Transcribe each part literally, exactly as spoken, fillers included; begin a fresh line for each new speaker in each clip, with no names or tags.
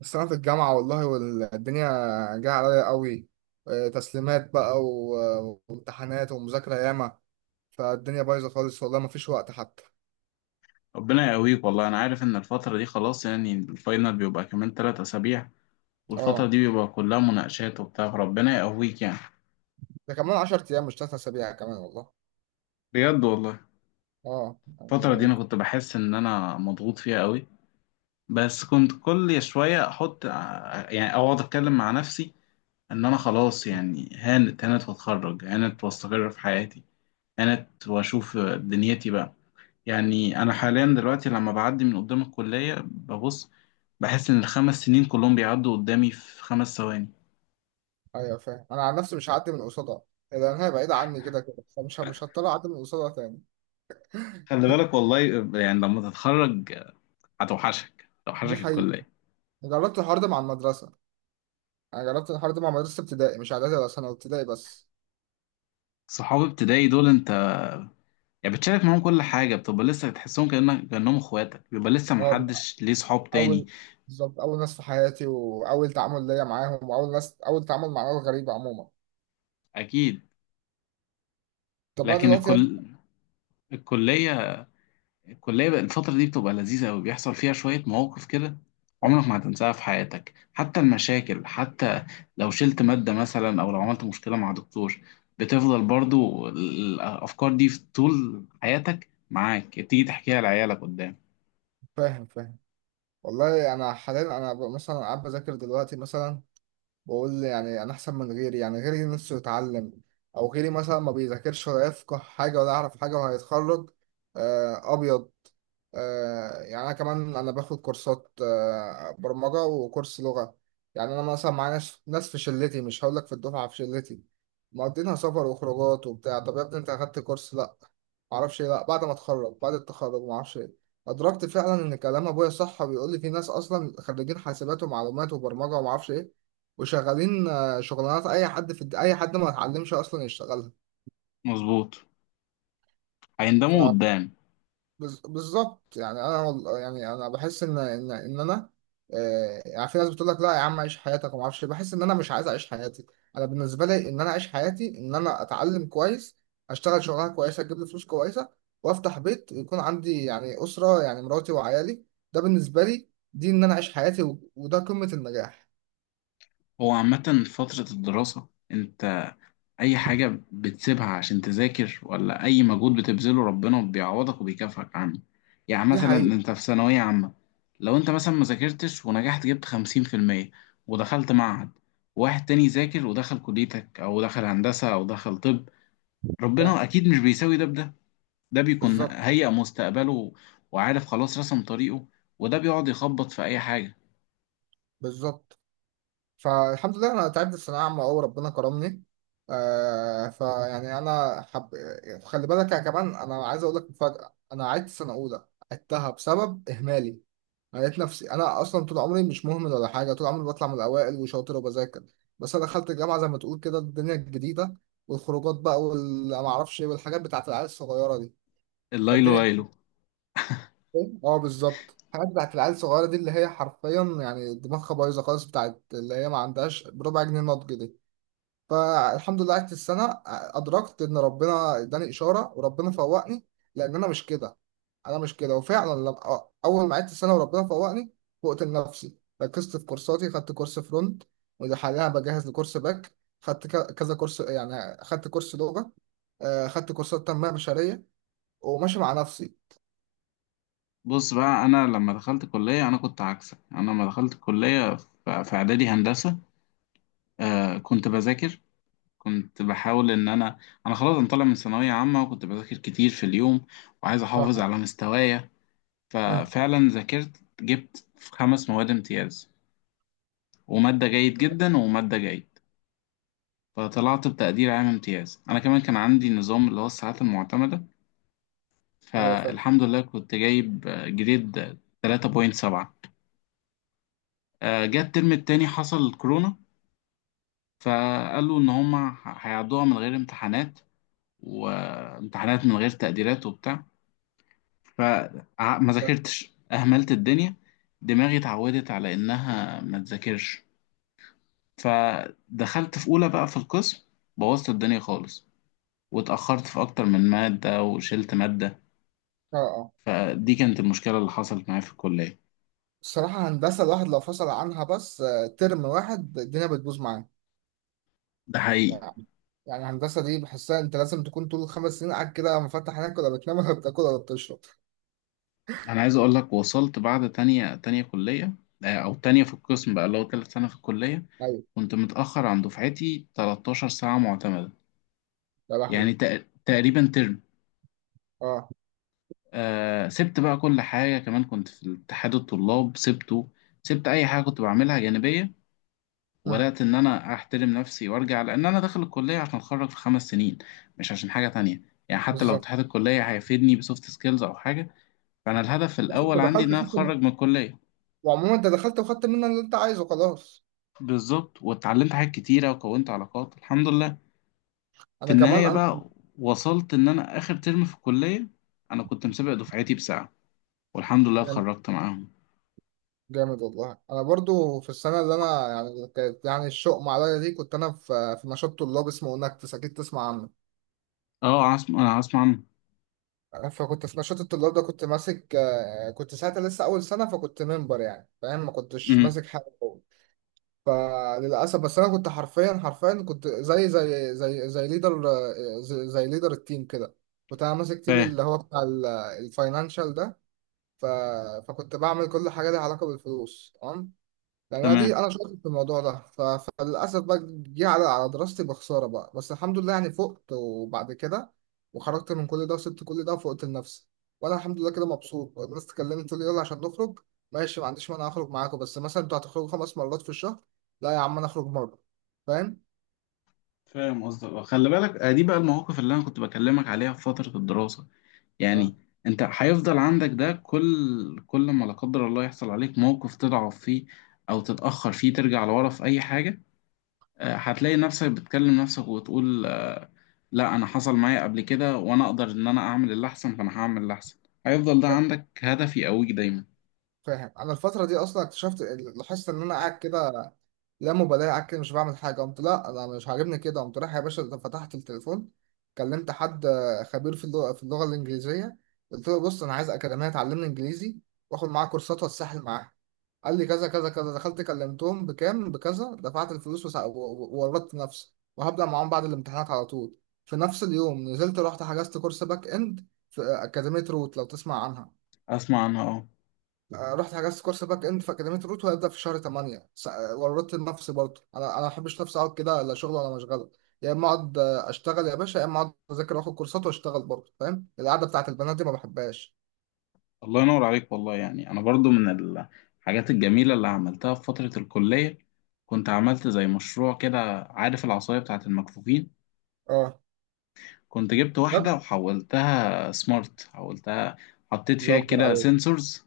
بس أنا في الجامعة، والله، والدنيا جاية عليا قوي. آه، تسليمات بقى و- وامتحانات ومذاكرة ياما، فالدنيا بايظة خالص والله، مفيش وقت حتى.
ربنا يقويك والله. انا عارف ان الفتره دي خلاص، يعني الفاينل بيبقى كمان ثلاث اسابيع،
اه،
والفتره دي بيبقى كلها مناقشات وبتاع. ربنا يقويك يعني.
ده كمان عشر أيام مش تلات أسابيع كمان والله.
بجد والله.
اه
الفتره دي انا
يعني.
كنت بحس ان انا مضغوط فيها قوي، بس كنت كل شويه احط ع- يعني اقعد اتكلم مع نفسي، ان انا خلاص يعني هانت، هانت واتخرج، هانت واستقر في حياتي، هانت واشوف دنيتي بقى. يعني انا حاليا دلوقتي لما بعدي من قدام الكليه ببص، بحس ان الخمس سنين كلهم بيعدوا قدامي في خمس ثواني.
أيوة فاهم. أنا عن نفسي مش هعدي من قصادها، لأن هي بعيدة عني كده كده، فمش مش هضطر أعدي من قصادها تاني.
خلي بالك والله. يعني لما تتخرج هتوحشك،
دي
توحشك
حقيقة.
الكلية.
جربت الحوار ده مع المدرسة. أنا جربت الحوار ده مع مدرسة ابتدائي، مش إعدادي ولا ثانوي، ابتدائي بس.
صحاب ابتدائي دول انت، يعني بتشارك معاهم كل حاجة، بتبقى لسه تحسهم كأنك كأنهم اخواتك، بيبقى لسه
اه،
محدش ليه صحاب
اول
تاني.
بالظبط، اول ناس في حياتي، واول تعامل ليا معاهم، واول ناس، اول تعامل مع ناس غريبه عموما.
اكيد.
طب انا
لكن
دلوقتي أص-
الكل الكلية الكلية بقى الفترة دي بتبقى لذيذة أوي، بيحصل فيها شوية مواقف كده
آه،
عمرك ما هتنساها في حياتك. حتى المشاكل، حتى لو شلت مادة مثلا أو لو عملت مشكلة مع دكتور، بتفضل برضو الأفكار دي في طول حياتك معاك، تيجي تحكيها لعيالك قدام.
فاهم فاهم والله انا حاليا، انا ب- مثلا قاعد بذاكر دلوقتي مثلا، بقول يعني انا احسن من غيري، يعني غيري نفسه يتعلم، او غيري مثلا ما بيذاكرش ولا يفقه حاجه ولا يعرف حاجه وهيتخرج. آه، ابيض. آه، يعني انا كمان، انا باخد كورسات، آه، برمجه وكورس لغه. يعني انا مثلا معايا ناس، ناس في شلتي، مش هقول لك في الدفعه، في شلتي، مقضينها سفر وخروجات وبتاع. طب يا ابني انت اخدت كورس؟ لا، معرفش ايه، لا. بعد ما اتخرج، بعد التخرج معرفش ايه، ادركت فعلا ان كلام ابويا صح، وبيقول لي في ناس اصلا خريجين حاسبات ومعلومات وبرمجه ومعرفش ايه، وشغالين آه، شغلانات اي حد في الد- اي حد ما اتعلمش اصلا يشتغلها.
مظبوط. هيندموا قدام.
بز- بالظبط. يعني انا وال- يعني انا بحس ان ان ان انا آه، يعني في ناس بتقول لك لا يا عم، عيش حياتك وما اعرفش إيه. بحس ان انا مش عايز اعيش حياتي. انا بالنسبه لي ان انا اعيش حياتي ان انا اتعلم كويس، اشتغل شغلانه كويسه تجيب لي فلوس كويسه، وافتح بيت، يكون عندي يعني اسره، يعني مراتي وعيالي. ده بالنسبه لي، دي ان انا اعيش حياتي، و- وده قمه النجاح.
هو عامة فترة الدراسة انت اي حاجة بتسيبها عشان تذاكر، ولا اي مجهود بتبذله، ربنا بيعوضك وبيكافئك عنه. يعني
دي
مثلا
حقيقه.
انت في ثانوية عامة لو انت مثلا ما ذاكرتش ونجحت، جبت خمسين في المية ودخلت معهد، واحد تاني ذاكر ودخل كليتك او دخل هندسة او دخل طب،
فاهم.
ربنا اكيد مش بيساوي ده بده. ده بيكون
بالظبط.
هيئ مستقبله وعارف خلاص رسم طريقه، وده بيقعد يخبط في اي حاجة.
بالظبط. فالحمد لله، انا تعبت في ثانويه عامه أوي، ربنا كرمني. آه، فيعني انا حب خلي بالك يا كمان، انا عايز اقول لك مفاجاه، انا عدت سنه اولى، عدتها بسبب اهمالي. أنا لقيت نفسي، انا اصلا طول عمري مش مهمل ولا حاجه، طول عمري بطلع من الاوائل وشاطر وبذاكر، بس انا دخلت الجامعه زي ما تقول كده الدنيا الجديده، والخروجات بقى وما اعرفش ايه، والحاجات بتاعت العيال الصغيره دي.
الليلو
فالدنيا كانت
ليلو.
إيه؟ اه بالظبط، الحاجات بتاعت العيال الصغيره دي، اللي هي حرفيا يعني دماغها بايظه خالص، بتاعت اللي هي ما عندهاش بربع جنيه نضج دي. فالحمد لله قعدت السنة، أدركت إن ربنا إداني إشارة وربنا فوقني، لأن أنا مش كده. أنا مش كده، وفعلا لما أول ما قعدت السنة وربنا فوقني، فوقت لنفسي، ركزت في كورساتي، خدت كورس فرونت، وده حاليا بجهز لكورس باك. خدت ك- كذا كورس، يعني خدت كورس لغة، آه، خدت كورسات تنمية بشرية، وماشي مع نفسي.
بص بقى، انا لما دخلت كليه انا كنت عكسك. انا لما دخلت كليه ف- في اعدادي هندسه، آه كنت بذاكر، كنت بحاول ان انا، انا خلاص انا طالع من ثانويه عامه وكنت بذاكر كتير في اليوم وعايز احافظ
اه.
على مستوايا.
مم.
ففعلا ذاكرت، جبت في خمس مواد امتياز وماده جيد جدا وماده جيد، فطلعت بتقدير عام امتياز. انا كمان كان عندي نظام اللي هو الساعات المعتمده،
أيوه فعلا.
فالحمد لله كنت جايب آه، جريد ثلاثة فاصلة سبعة. آه، جه الترم التاني، حصل الكورونا، فقالوا ان هما ه- هيعدوها من غير امتحانات، وامتحانات من غير تقديرات وبتاع، فما
فعلا.
ذاكرتش، اهملت الدنيا، دماغي اتعودت على انها ما تذاكرش. فدخلت في اولى بقى في القسم، بوظت الدنيا خالص، واتاخرت في اكتر من ماده وشلت ماده.
اه اه.
فدي كانت المشكله اللي حصلت معايا في الكليه.
الصراحة هندسة الواحد لو فصل عنها بس آه، ترم واحد، الدنيا بتبوظ معاه.
ده حقيقي.
يعني، يعني الهندسة دي بحسها انت لازم تكون طول الخمس سنين قاعد كده مفتح عينك، ولا بتنام ولا بتاكل ولا بتشرب.
انا عايز اقول لك، وصلت بعد تانية تانية كلية، آه، او تانية في القسم بقى، اللي هو تالت سنة في الكلية،
ايوه.
كنت متأخر عن دفعتي 13 ساعة معتمدة،
يا
يعني
لهوي.
تق- تقريبا ترم.
اه.
آه سبت بقى كل حاجة، كمان كنت في اتحاد الطلاب سبته، سبت اي حاجة كنت بعملها جانبية،
اه
وبدأت ان انا احترم نفسي وارجع لان انا داخل الكلية عشان اتخرج في خمس سنين، مش عشان حاجة تانية. يعني حتى لو
بالظبط.
اتحاد الكلية هيفيدني بسوفت سكيلز او حاجة، فانا الهدف
بس انت
الاول عندي ان
دخلت
انا
خدت
اتخرج
من-
من الكلية.
وعموما انت دخلت وخدت منها اللي انت عايزه خلاص.
بالظبط. واتعلمت حاجات كتيرة وكونت علاقات الحمد لله. في
انا كمان
النهاية
انا.
بقى وصلت إن أنا آخر ترم في الكلية أنا كنت مسابق دفعتي بساعة، والحمد لله
جامد.
اتخرجت معاهم.
جامد، والله انا برضو في السنه اللي انا، يعني كانت يعني الشؤم عليا دي، كنت انا في في نشاط طلاب اسمه انكتس، اكيد تسمع عنه.
أه، عاصم. أنا عاصم عم.
فكنت في نشاط الطلاب ده، كنت ماسك، آه، كنت ساعتها لسه اول سنه، فكنت منبر يعني فاهم، ما كنتش
أمم
ماسك حاجه. فللاسف، بس انا كنت حرفيا، حرفيا كنت زي زي زي زي ليدر، زي, زي ليدر التيم كده، كنت انا ماسك تيم
فاهم.
اللي هو بتاع الفاينانشال ده. ف... فكنت بعمل كل حاجه ليها علاقه بالفلوس، تمام، يعني انا
تمام.
دي، انا شاطر في الموضوع ده. ف... فللاسف بقى، جه على على دراستي بخساره بقى، بس الحمد لله يعني فقت، وبعد كده وخرجت من كل ده وسبت كل ده وفقت لنفسي. وانا الحمد لله كده مبسوط. الناس تكلمت تقول لي يلا عشان نخرج، ماشي ما عنديش مانع اخرج معاكم، بس مثلا انتوا هتخرجوا خمس مرات في الشهر، لا يا عم انا اخرج مره. فاهم؟
فاهم قصدك. آه، خلي بالك، آه، دي بقى المواقف اللي أنا كنت بكلمك عليها في فترة الدراسة.
اه.
يعني أنت هيفضل عندك ده، كل كل ما لا قدر الله يحصل عليك موقف تضعف فيه أو تتأخر فيه، ترجع لورا في أي حاجة، آه، هتلاقي نفسك بتكلم نفسك وتقول، آه، لا، انا حصل معايا قبل كده، وانا اقدر ان انا اعمل اللي احسن، فانا هعمل اللي احسن. هيفضل ده عندك هدف يقويك دايما.
فاهم انا الفتره دي اصلا اكتشفت، لاحظت ان انا قاعد كده لا مبالاه، قاعد كده مش بعمل حاجه. قمت لا، انا مش عاجبني كده. قمت رايح يا باشا، فتحت التليفون، كلمت حد آه، خبير في اللغه، في اللغه الانجليزيه. قلت له بص انا عايز اكاديميه تعلمني انجليزي، واخد معاه كورسات واتسحل معاها. قال لي كذا كذا كذا، دخلت كلمتهم بكام، بكذا، دفعت الفلوس، وسع- و- و- وورطت نفسي، وهبدأ معاهم بعد الامتحانات على طول. في نفس اليوم نزلت رحت حجزت كورس باك اند في أكاديمية روت، لو تسمع عنها.
اسمع عنها، اه.
آه، رحت حجزت كورس باك اند في اكاديميه روت، وهيبدا في شهر تمانية. س- آه، ورطت نفسي برضه، انا انا ما بحبش نفسي اقعد كده لا شغل ولا مشغله. يا اما اقعد آه، اشتغل يا باشا، يا اما اقعد اذاكر واخد كورسات واشتغل برضه. فاهم، القعده بتاعت البنات دي ما بحبهاش.
الله ينور عليك والله. يعني انا برضو من الحاجات الجميله اللي عملتها في فتره الكليه كنت عملت زي مشروع كده. عارف العصايه بتاعه المكفوفين؟
اه.
كنت جبت واحده
بجد؟
وحولتها سمارت، حولتها، حطيت
الله
فيها
اكبر
كده
عليك.
سنسورز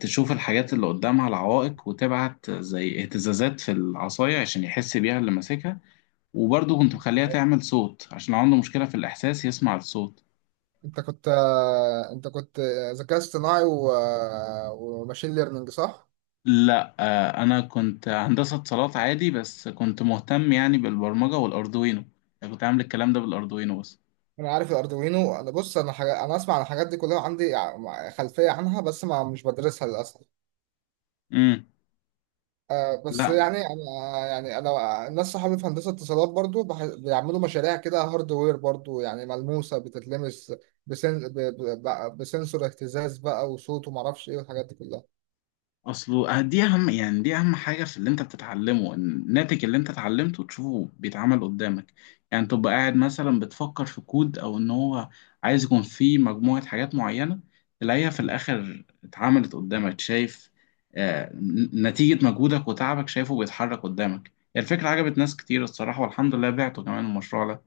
تشوف الحاجات اللي قدامها العوائق، وتبعت زي اهتزازات في العصايه عشان يحس بيها اللي ماسكها. وبرضه كنت مخليها تعمل صوت عشان عنده مشكلة في الإحساس، يسمع الصوت.
انت كنت آه، انت كنت آه، ذكاء اصطناعي و... آه، وماشين ليرنينج، صح؟
لا آه، أنا كنت هندسة اتصالات عادي، بس كنت مهتم يعني بالبرمجة والأردوينو. أنا كنت عامل الكلام ده بالأردوينو بس.
انا عارف الاردوينو. انا بص، انا حاجة... انا اسمع عن الحاجات دي كلها، عندي ع- خلفيه عنها، بس ما مش بدرسها للاسف.
امم
آه
لا،
بس يعني انا، يعني انا الناس صحابي في هندسه اتصالات برضو بح- بيعملوا مشاريع كده، هاردوير برضو يعني، ملموسه بتتلمس، بسن ب- ب- ب- بسنسور اهتزاز بقى، وصوت وما اعرفش ايه والحاجات دي كلها.
اصله آه، دي اهم، يعني دي اهم حاجه في اللي انت بتتعلمه، إن الناتج اللي انت اتعلمته تشوفه بيتعمل قدامك. يعني تبقى قاعد مثلا بتفكر في كود او ان هو عايز يكون فيه مجموعه حاجات معينه، تلاقيها في الاخر اتعملت قدامك، شايف آه نتيجه مجهودك وتعبك، شايفه بيتحرك قدامك. يعني الفكره عجبت ناس كتير الصراحه، والحمد لله بعته كمان المشروع ده.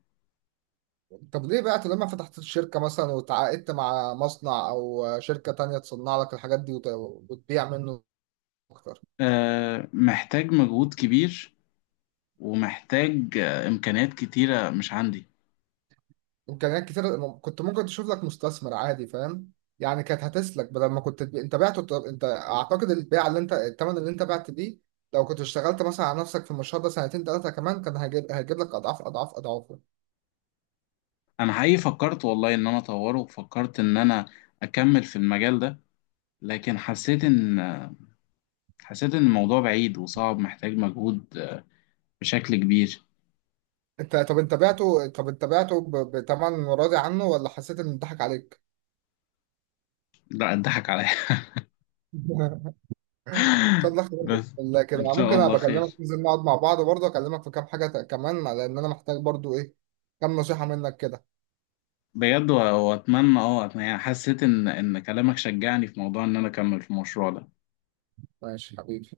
طب ليه بقى لما فتحت الشركه مثلا، وتعاقدت مع مصنع او شركه تانية تصنع لك الحاجات دي، وت- وتبيع منه اكتر؟
آه محتاج مجهود كبير، ومحتاج آه امكانيات كتيره مش عندي.
امكانيات كتير، م- كنت ممكن تشوف لك مستثمر عادي، فاهم؟ يعني كانت هتسلك بدل ما كنت تبيع، انت بعته. طب انت اعتقد البيع اللي انت، الثمن اللي انت بعت بيه، لو كنت اشتغلت مثلا على نفسك في المشروع ده سنتين ثلاثه كمان، كان هيجيب هيجيب لك اضعاف اضعاف اضعافه.
انا حقيقي فكرت والله ان انا اطوره، وفكرت ان انا اكمل في المجال ده، لكن حسيت ان حسيت ان الموضوع بعيد وصعب، محتاج مجهود بشكل كبير.
انت طب انت بعته، طب انت بعته ب- بثمن راضي عنه، ولا حسيت ان اتضحك عليك؟
لا، اتضحك عليا.
ان شاء الله خير، بإذن
بس.
الله
ان
كده
شاء
ممكن
الله
ابقى
خير.
اكلمك، ننزل نقعد مع بعض برضه، اكلمك في كام حاجه ت- كمان، لان انا محتاج برضه ايه، كام نصيحه منك كده.
بجد و- واتمنى اه أتمنى- يعني حسيت ان ان كلامك شجعني في موضوع ان انا اكمل في المشروع ده.
ماشي حبيبي.